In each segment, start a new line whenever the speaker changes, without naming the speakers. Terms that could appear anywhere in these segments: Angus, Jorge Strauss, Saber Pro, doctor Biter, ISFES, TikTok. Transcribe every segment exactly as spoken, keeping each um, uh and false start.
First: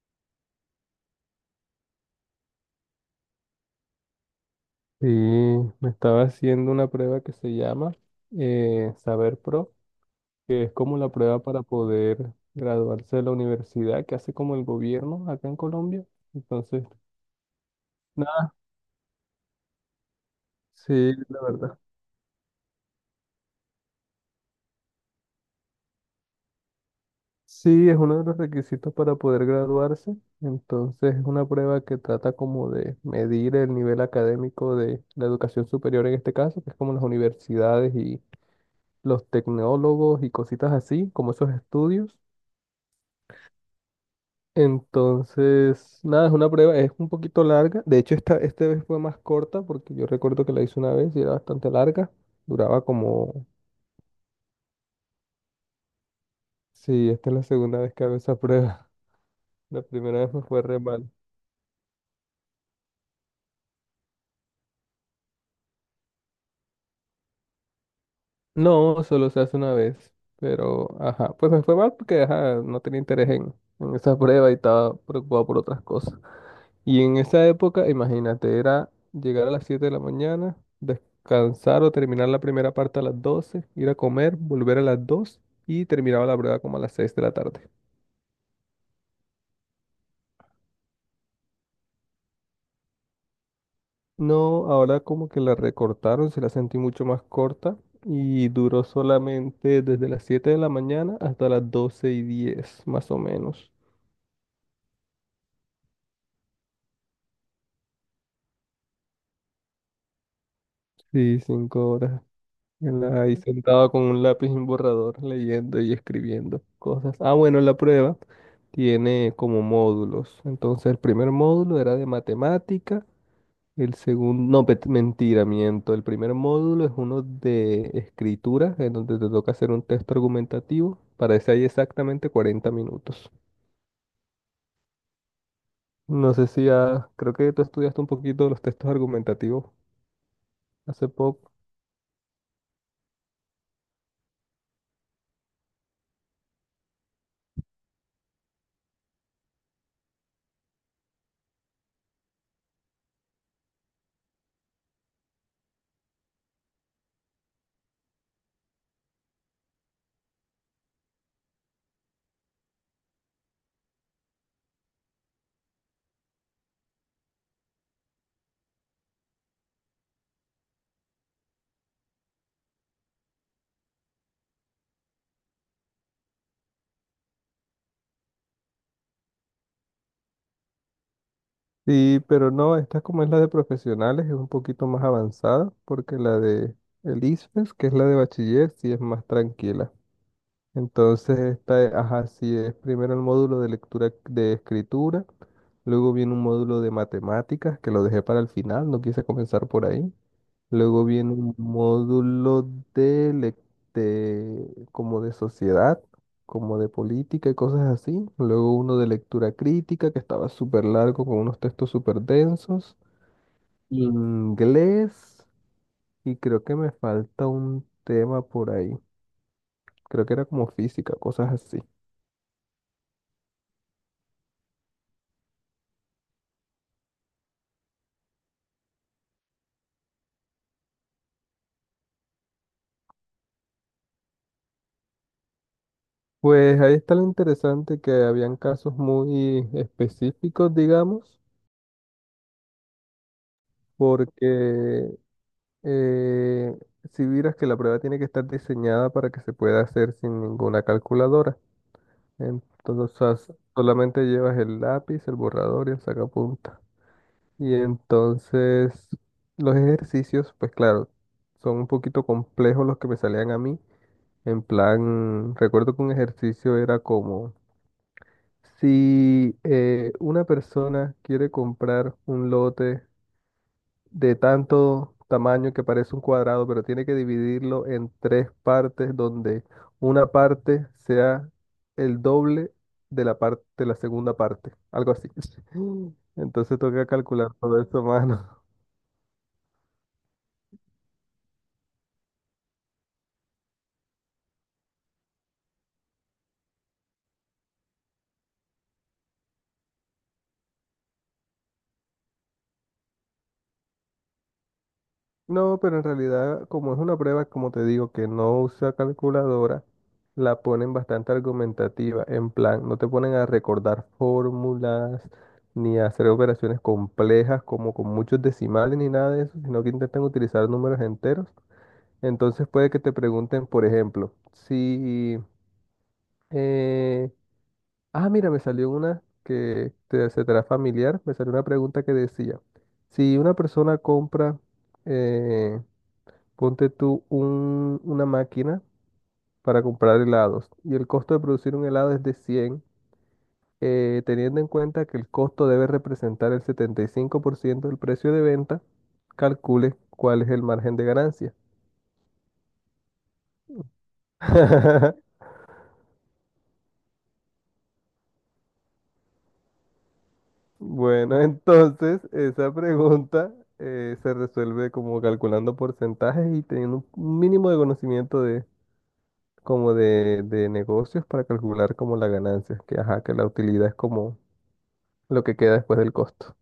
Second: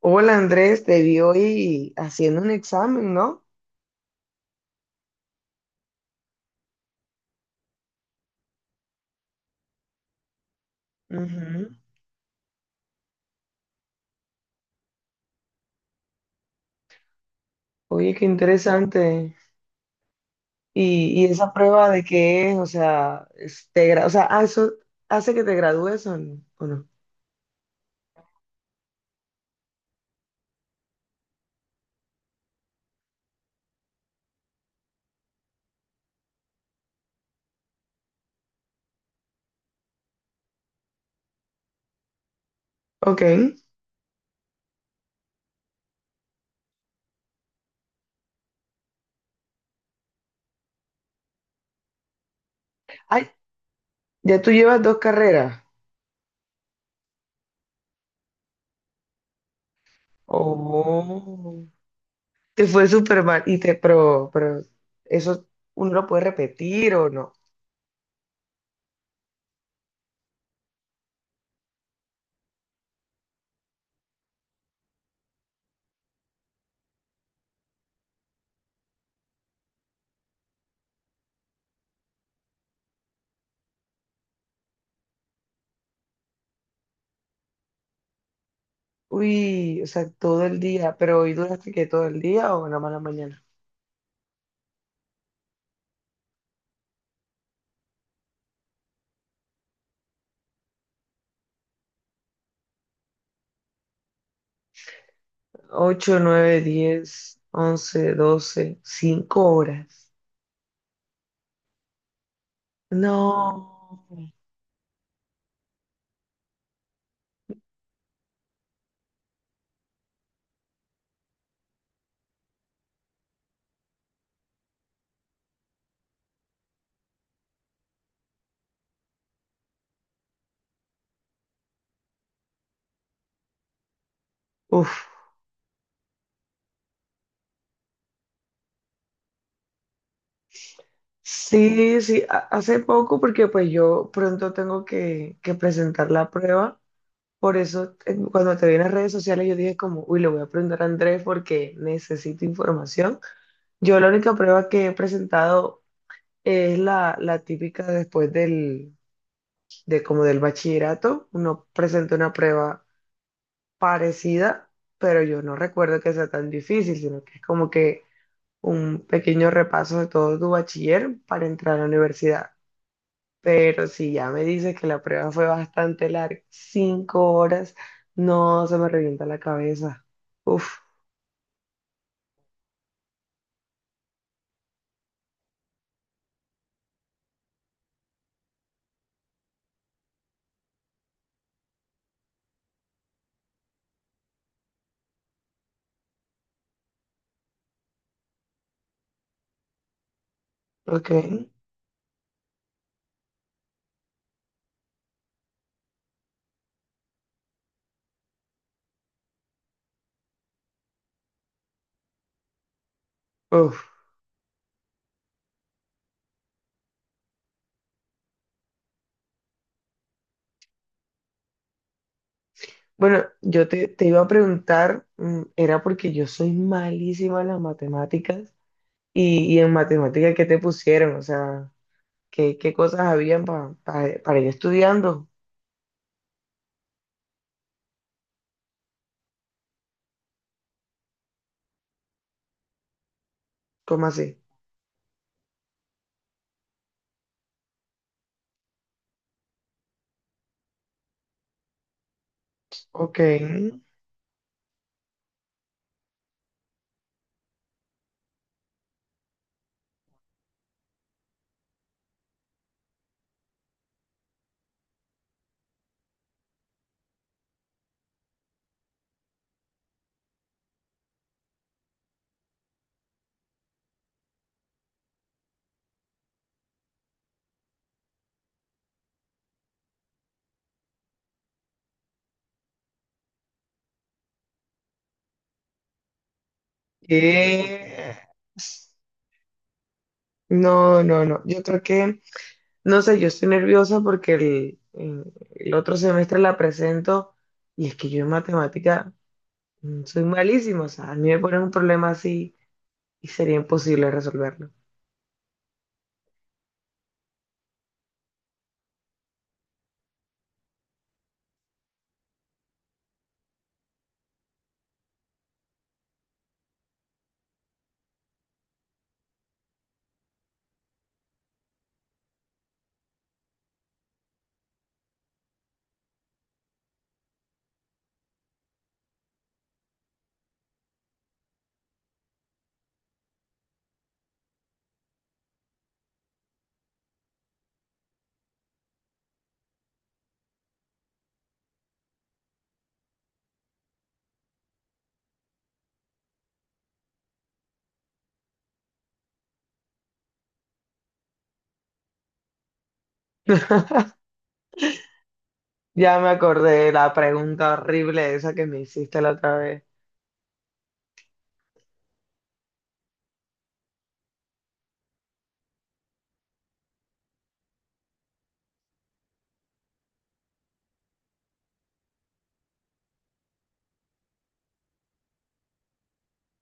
Hola Andrés, te vi hoy haciendo un examen, ¿no?
Sí, me estaba haciendo una prueba que se llama eh, Saber Pro, que es como la prueba para
Ujú.
poder graduarse de la universidad que hace como el gobierno acá en Colombia. Entonces,
Oye, qué
nada,
interesante.
sí,
Y, y
la
esa
verdad.
prueba de qué es, o sea, es- te gra- o sea, ah, eso hace que te gradúes o n- o no.
Sí, es uno de los requisitos para poder graduarse. Entonces, es una prueba que trata como de medir el nivel académico de la educación superior en este caso, que es como las universidades y los tecnólogos y cositas así, como esos estudios.
Ok.
Entonces, nada, es una prueba, es un poquito larga. De hecho, esta, esta vez fue más corta porque yo recuerdo que la hice una vez y era bastante larga. Duraba
Ay,
como...
ya tú llevas dos carreras.
Sí, esta es la segunda vez que hago esa prueba. La primera vez me fue re mal.
Oh, te fue súper mal. Y te, pero, pero eso uno lo puede repetir o no.
No, solo se hace una vez. Pero, ajá, pues me fue mal porque, ajá, no tenía interés en, en esa prueba y estaba preocupado por otras cosas. Y en esa época, imagínate, era llegar a las siete de la mañana, descansar o terminar la primera parte a las doce, ir a comer, volver a las dos y terminaba la prueba como a las seis de la tarde.
Uy, o sea, todo el día, pero hoy duraste que todo el día o nada más la mañana.
No, ahora como que la recortaron, se la sentí mucho más corta y duró solamente desde las siete de la mañana hasta las doce y diez, más o menos.
Ocho, nueve, diez, once, doce, cinco horas.
Sí, cinco horas. Él ahí
No.
sentado con un lápiz y un borrador, leyendo y escribiendo cosas. Ah, bueno, la prueba tiene como módulos. Entonces, el primer módulo era de matemática, el segundo, no, pet- mentira, miento. El primer módulo es uno de escritura, en donde te toca hacer un texto argumentativo. Para ese hay exactamente cuarenta minutos.
Uf.
No sé si ya, creo que tú estudiaste un poquito los textos argumentativos hace poco.
Sí, sí, ha- hace poco porque pues yo pronto tengo que, que presentar la prueba. Por eso eh, cuando te vi en las redes sociales yo dije como, uy, le voy a preguntar a Andrés porque necesito información. Yo la única prueba que he presentado es la, la típica después del, de como del bachillerato. Uno presenta una prueba parecida, pero yo no recuerdo que sea tan difícil, sino que es como que un pequeño repaso de todo tu bachiller para entrar a la universidad. Pero si ya me dices que la prueba fue bastante larga, cinco horas, no se me revienta la cabeza. Uf,
Sí, pero no, esta como es la de profesionales, es un poquito más avanzada, porque la de el I S F E S, que es la de bachiller, sí es más tranquila. Entonces, esta, ajá, sí, es primero el módulo de lectura de escritura, luego viene un módulo de matemáticas, que lo dejé para el final, no quise comenzar por ahí. Luego
ok,
viene un módulo de, lec- de- como de sociedad, como de política y cosas así. Luego uno de lectura crítica, que estaba súper largo, con unos textos súper densos.
uf.
Inglés, y creo que me falta un tema por ahí. Creo que era como física, cosas así.
Bueno, yo te, te iba a preguntar, mm, era porque yo soy malísima en las matemáticas y, y en matemáticas, ¿qué te pusieron? O sea, ¿qué, qué cosas habían pa- pa- para ir estudiando?
Pues ahí está lo interesante que habían casos muy específicos, digamos,
¿Cómo así?
porque eh, si vieras que la prueba tiene que estar diseñada para que se pueda hacer sin ninguna calculadora. Entonces,
Ok.
o sea, solamente llevas el lápiz, el borrador y el sacapunta. Y entonces los ejercicios, pues claro, son un poquito complejos los que me salían a mí. En plan, recuerdo que un ejercicio era como si eh, una persona quiere comprar un lote de tanto tamaño que parece un cuadrado, pero tiene que dividirlo en tres partes donde una parte sea el doble de la parte, de la segunda parte, algo así. Entonces toca calcular todo eso,
Eh,
mano.
No, no, no. Yo creo que, no sé, yo estoy nerviosa porque el, en- el otro semestre la presento y es que yo en matemática mm, soy malísima. O sea, a mí me ponen un problema así y sería imposible resolverlo.
No, pero en realidad, como es una prueba, como te digo, que no usa calculadora, la ponen bastante argumentativa. En plan, no te ponen a recordar fórmulas, ni a hacer operaciones complejas, como con muchos decimales, ni nada de eso, sino que intentan utilizar números enteros. Entonces puede que te pregunten, por ejemplo, si... eh, ah, mira, me salió una que te, se te hará familiar. Me salió una pregunta que decía, si una persona compra... eh, ponte tú un- una máquina para comprar helados y el costo de producir un helado es de cien, eh, teniendo en cuenta que el costo debe representar el setenta y cinco por ciento del precio de venta, calcule cuál es el margen de ganancia.
Ya me acordé de la pregunta horrible esa que me hiciste la otra vez.
Bueno, entonces esa pregunta eh, se resuelve como calculando porcentajes y teniendo un mínimo de conocimiento de como de, de negocios para calcular como la ganancia, que ajá, que la utilidad es como lo que queda después del costo.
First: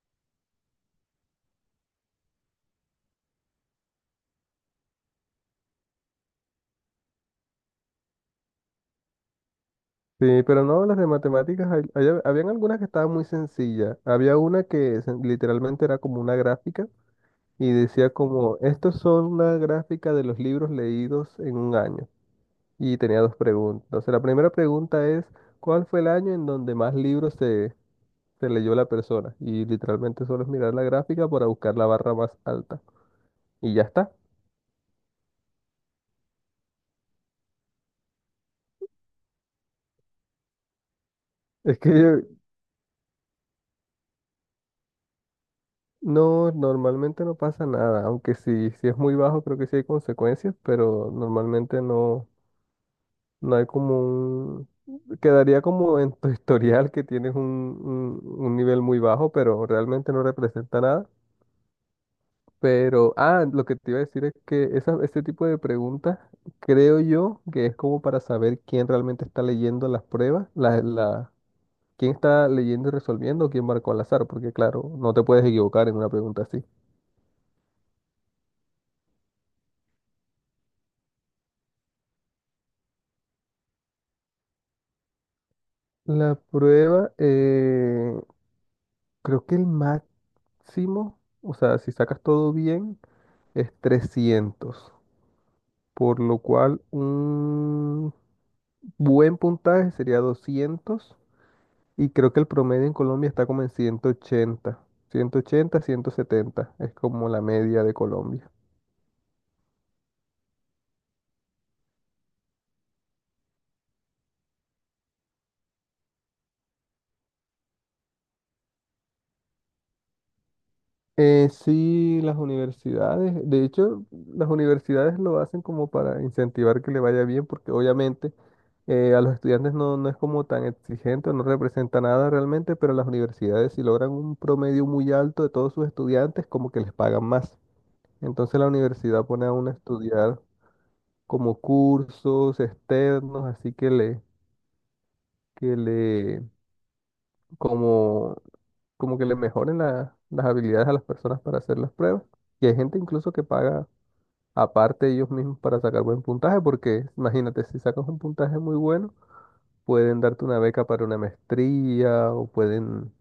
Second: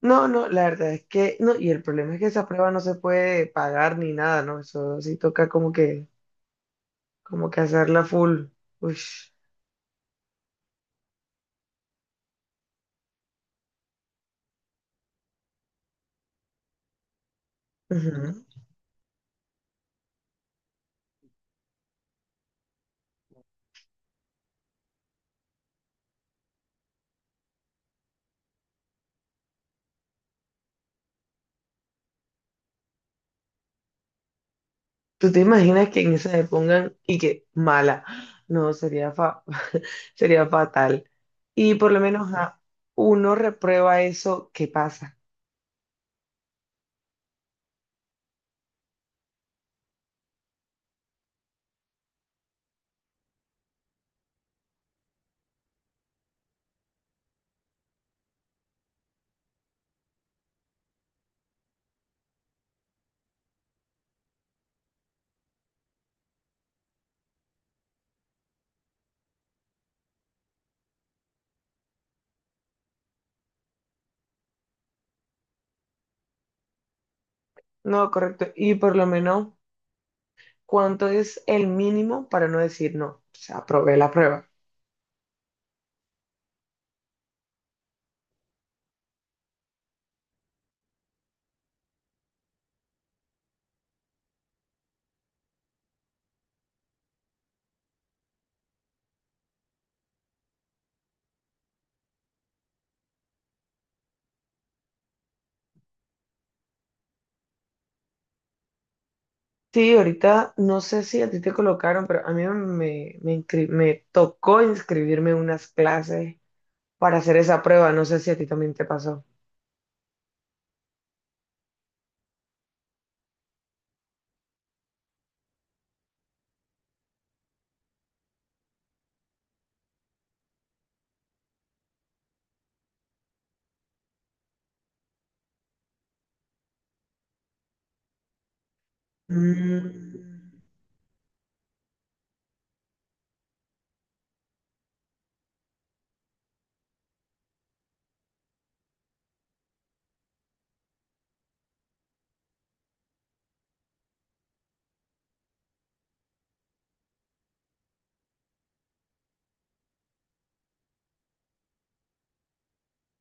No, no, la verdad es que, no, y el problema es que esa prueba no se puede pagar ni nada, ¿no? Eso sí toca como que, como que hacerla full. Uy.
Sí, pero no, las de matemáticas, hay- hay- habían algunas que estaban muy sencillas. Había una que se- literalmente era como una gráfica y decía
Ujú.
como, estos son una gráfica de los libros leídos en un año. Y tenía dos preguntas. Entonces, la primera pregunta es, ¿cuál fue el año en donde más libros se, se leyó la persona? Y literalmente solo es mirar la gráfica para buscar la barra más alta. Y ya está.
¿Tú te imaginas que en esa le pongan y que mala? No, sería, fa- sería fatal. Y
Es
por lo
que
menos a uno reprueba eso, ¿qué pasa?
no, normalmente no pasa nada, aunque si, si es muy bajo creo que sí hay consecuencias, pero normalmente no. No hay como un... Quedaría como en tu historial que tienes un, un- un nivel muy bajo, pero realmente no representa nada. Pero, ah, lo que te iba a decir es que esa, ese tipo de preguntas creo yo que es como para saber quién realmente está leyendo las pruebas, la, la- quién está leyendo y resolviendo o quién marcó al azar, porque claro, no te puedes equivocar en una pregunta así.
No, correcto. Y por lo menos, ¿cuánto es el mínimo para no decir no? O sea, aprobé la prueba.
La prueba, eh, creo que el máximo, o sea, si sacas todo bien, es trescientos, por lo cual un buen puntaje sería doscientos y creo que el promedio en Colombia está como en ciento ciento ochenta, ciento ochenta, ciento setenta es como la media de Colombia.
Sí, ahorita no sé si a ti te colocaron, pero a mí me, me, inscri- me tocó inscribirme en unas clases para hacer esa prueba. No sé si a ti también te pasó.
Eh, sí, las universidades, de hecho, las universidades lo hacen como para incentivar que le vaya bien, porque obviamente eh, a los estudiantes no, no es como tan exigente, no representa nada realmente, pero las universidades si logran un promedio muy alto de todos sus estudiantes, como que les pagan más. Entonces la universidad pone a uno a estudiar
Mm.
como cursos externos, así que le, que le, como, como que le mejoren la- las habilidades a las personas para hacer las pruebas. Y hay gente incluso que paga aparte ellos mismos para sacar buen puntaje, porque imagínate, si sacas un puntaje muy bueno, pueden darte una beca para una maestría o pueden,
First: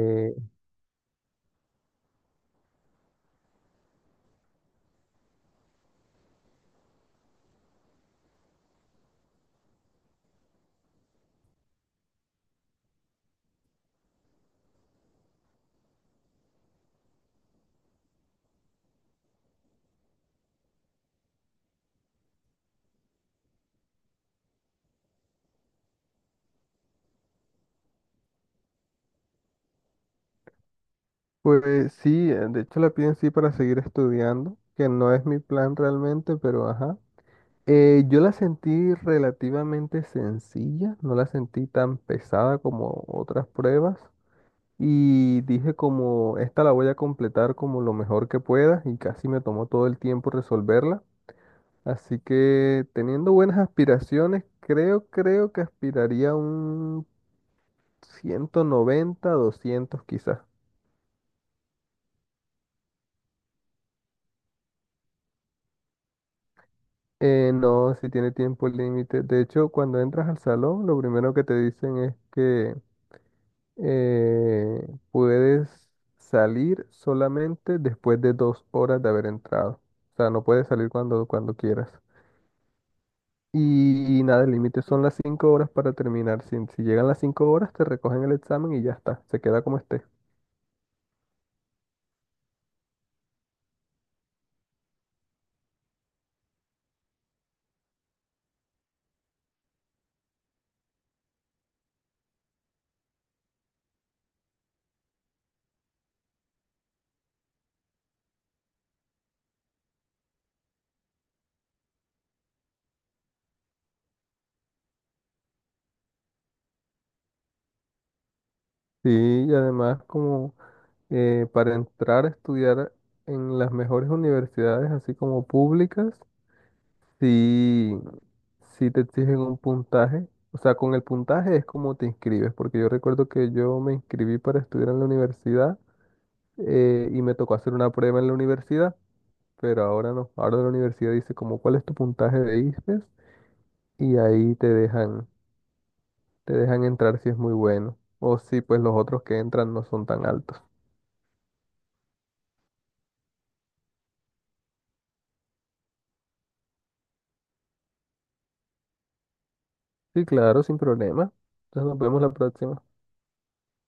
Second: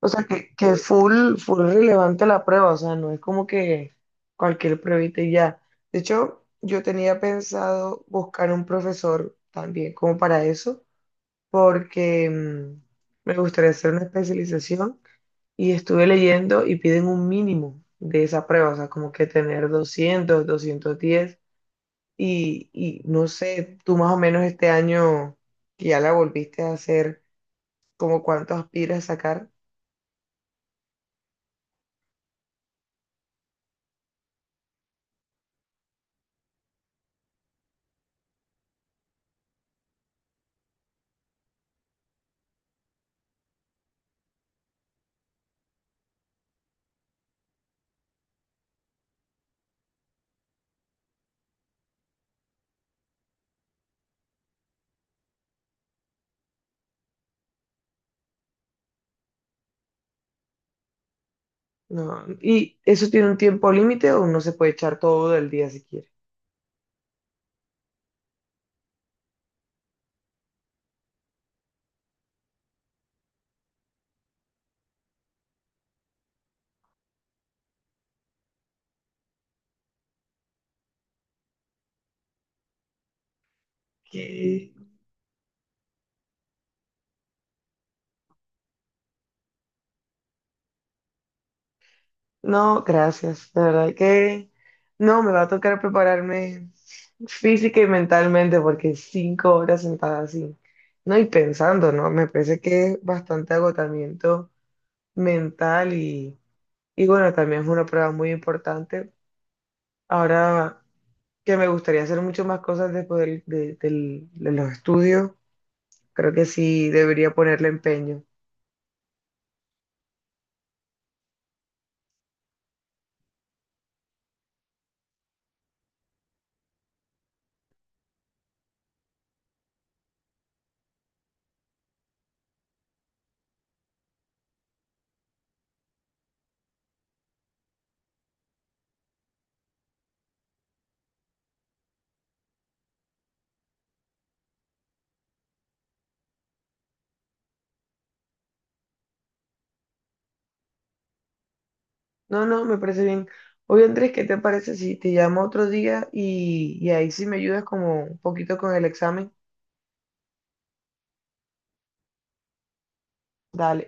O sea, que, que es full, full relevante la prueba, o sea, no es como que cualquier pruebita y ya. De hecho, yo tenía pensado buscar un profesor también como para eso, porque mm, me gustaría hacer una especialización y estuve leyendo y piden un mínimo de esa prueba, o sea, como que tener doscientos doscientos diez y, y no sé, tú más o menos este año que ya la volviste a hacer, como cuánto aspiras a sacar.
pues sí, eh, de hecho la piden sí para seguir estudiando, que no es mi plan realmente, pero ajá. Eh, yo la sentí relativamente sencilla, no la sentí tan pesada como otras pruebas y dije como esta la voy a completar como lo mejor que pueda y casi me tomó todo el tiempo resolverla. Así que teniendo buenas aspiraciones, creo, creo que aspiraría a un ciento noventa, doscientos quizás.
No, ¿y eso tiene un tiempo límite o uno se puede echar todo el día si quiere?
Eh, no, si tiene tiempo límite. De hecho, cuando entras al salón, lo primero que te dicen es que eh, puedes salir solamente después de dos horas de haber entrado. O sea, no puedes salir cuando, cuando quieras. Y, nada, el
¿Qué?
límite son las cinco horas para terminar. Si, si llegan las cinco horas, te recogen el examen y ya está. Se queda como esté.
No, gracias. La verdad que no, me va a tocar prepararme física y mentalmente porque cinco horas sentada así, no, y pensando, ¿no? Me parece que es bastante agotamiento mental y, y bueno, también es una prueba muy importante. Ahora que me gustaría hacer mucho más cosas después del- de, del- de los estudios, creo que sí debería ponerle empeño.
Sí, y además, como eh, para entrar a estudiar en las mejores universidades, así como públicas, sí, sí te exigen un puntaje. O sea, con el puntaje es como te inscribes, porque yo recuerdo que yo me inscribí para estudiar en la universidad eh, y me tocó hacer una prueba en la universidad, pero ahora no. Ahora la universidad dice como cuál es tu puntaje de I S P E S y ahí te dejan, te dejan entrar si es muy bueno. O si pues los otros que entran no son tan altos.
No, no, me parece bien. Oye, Andrés, ¿qué te parece si te llamo otro día y, y ahí sí me ayudas como un poquito con el examen?
Sí, claro, sin problema. Entonces nos vemos la próxima.
Dale.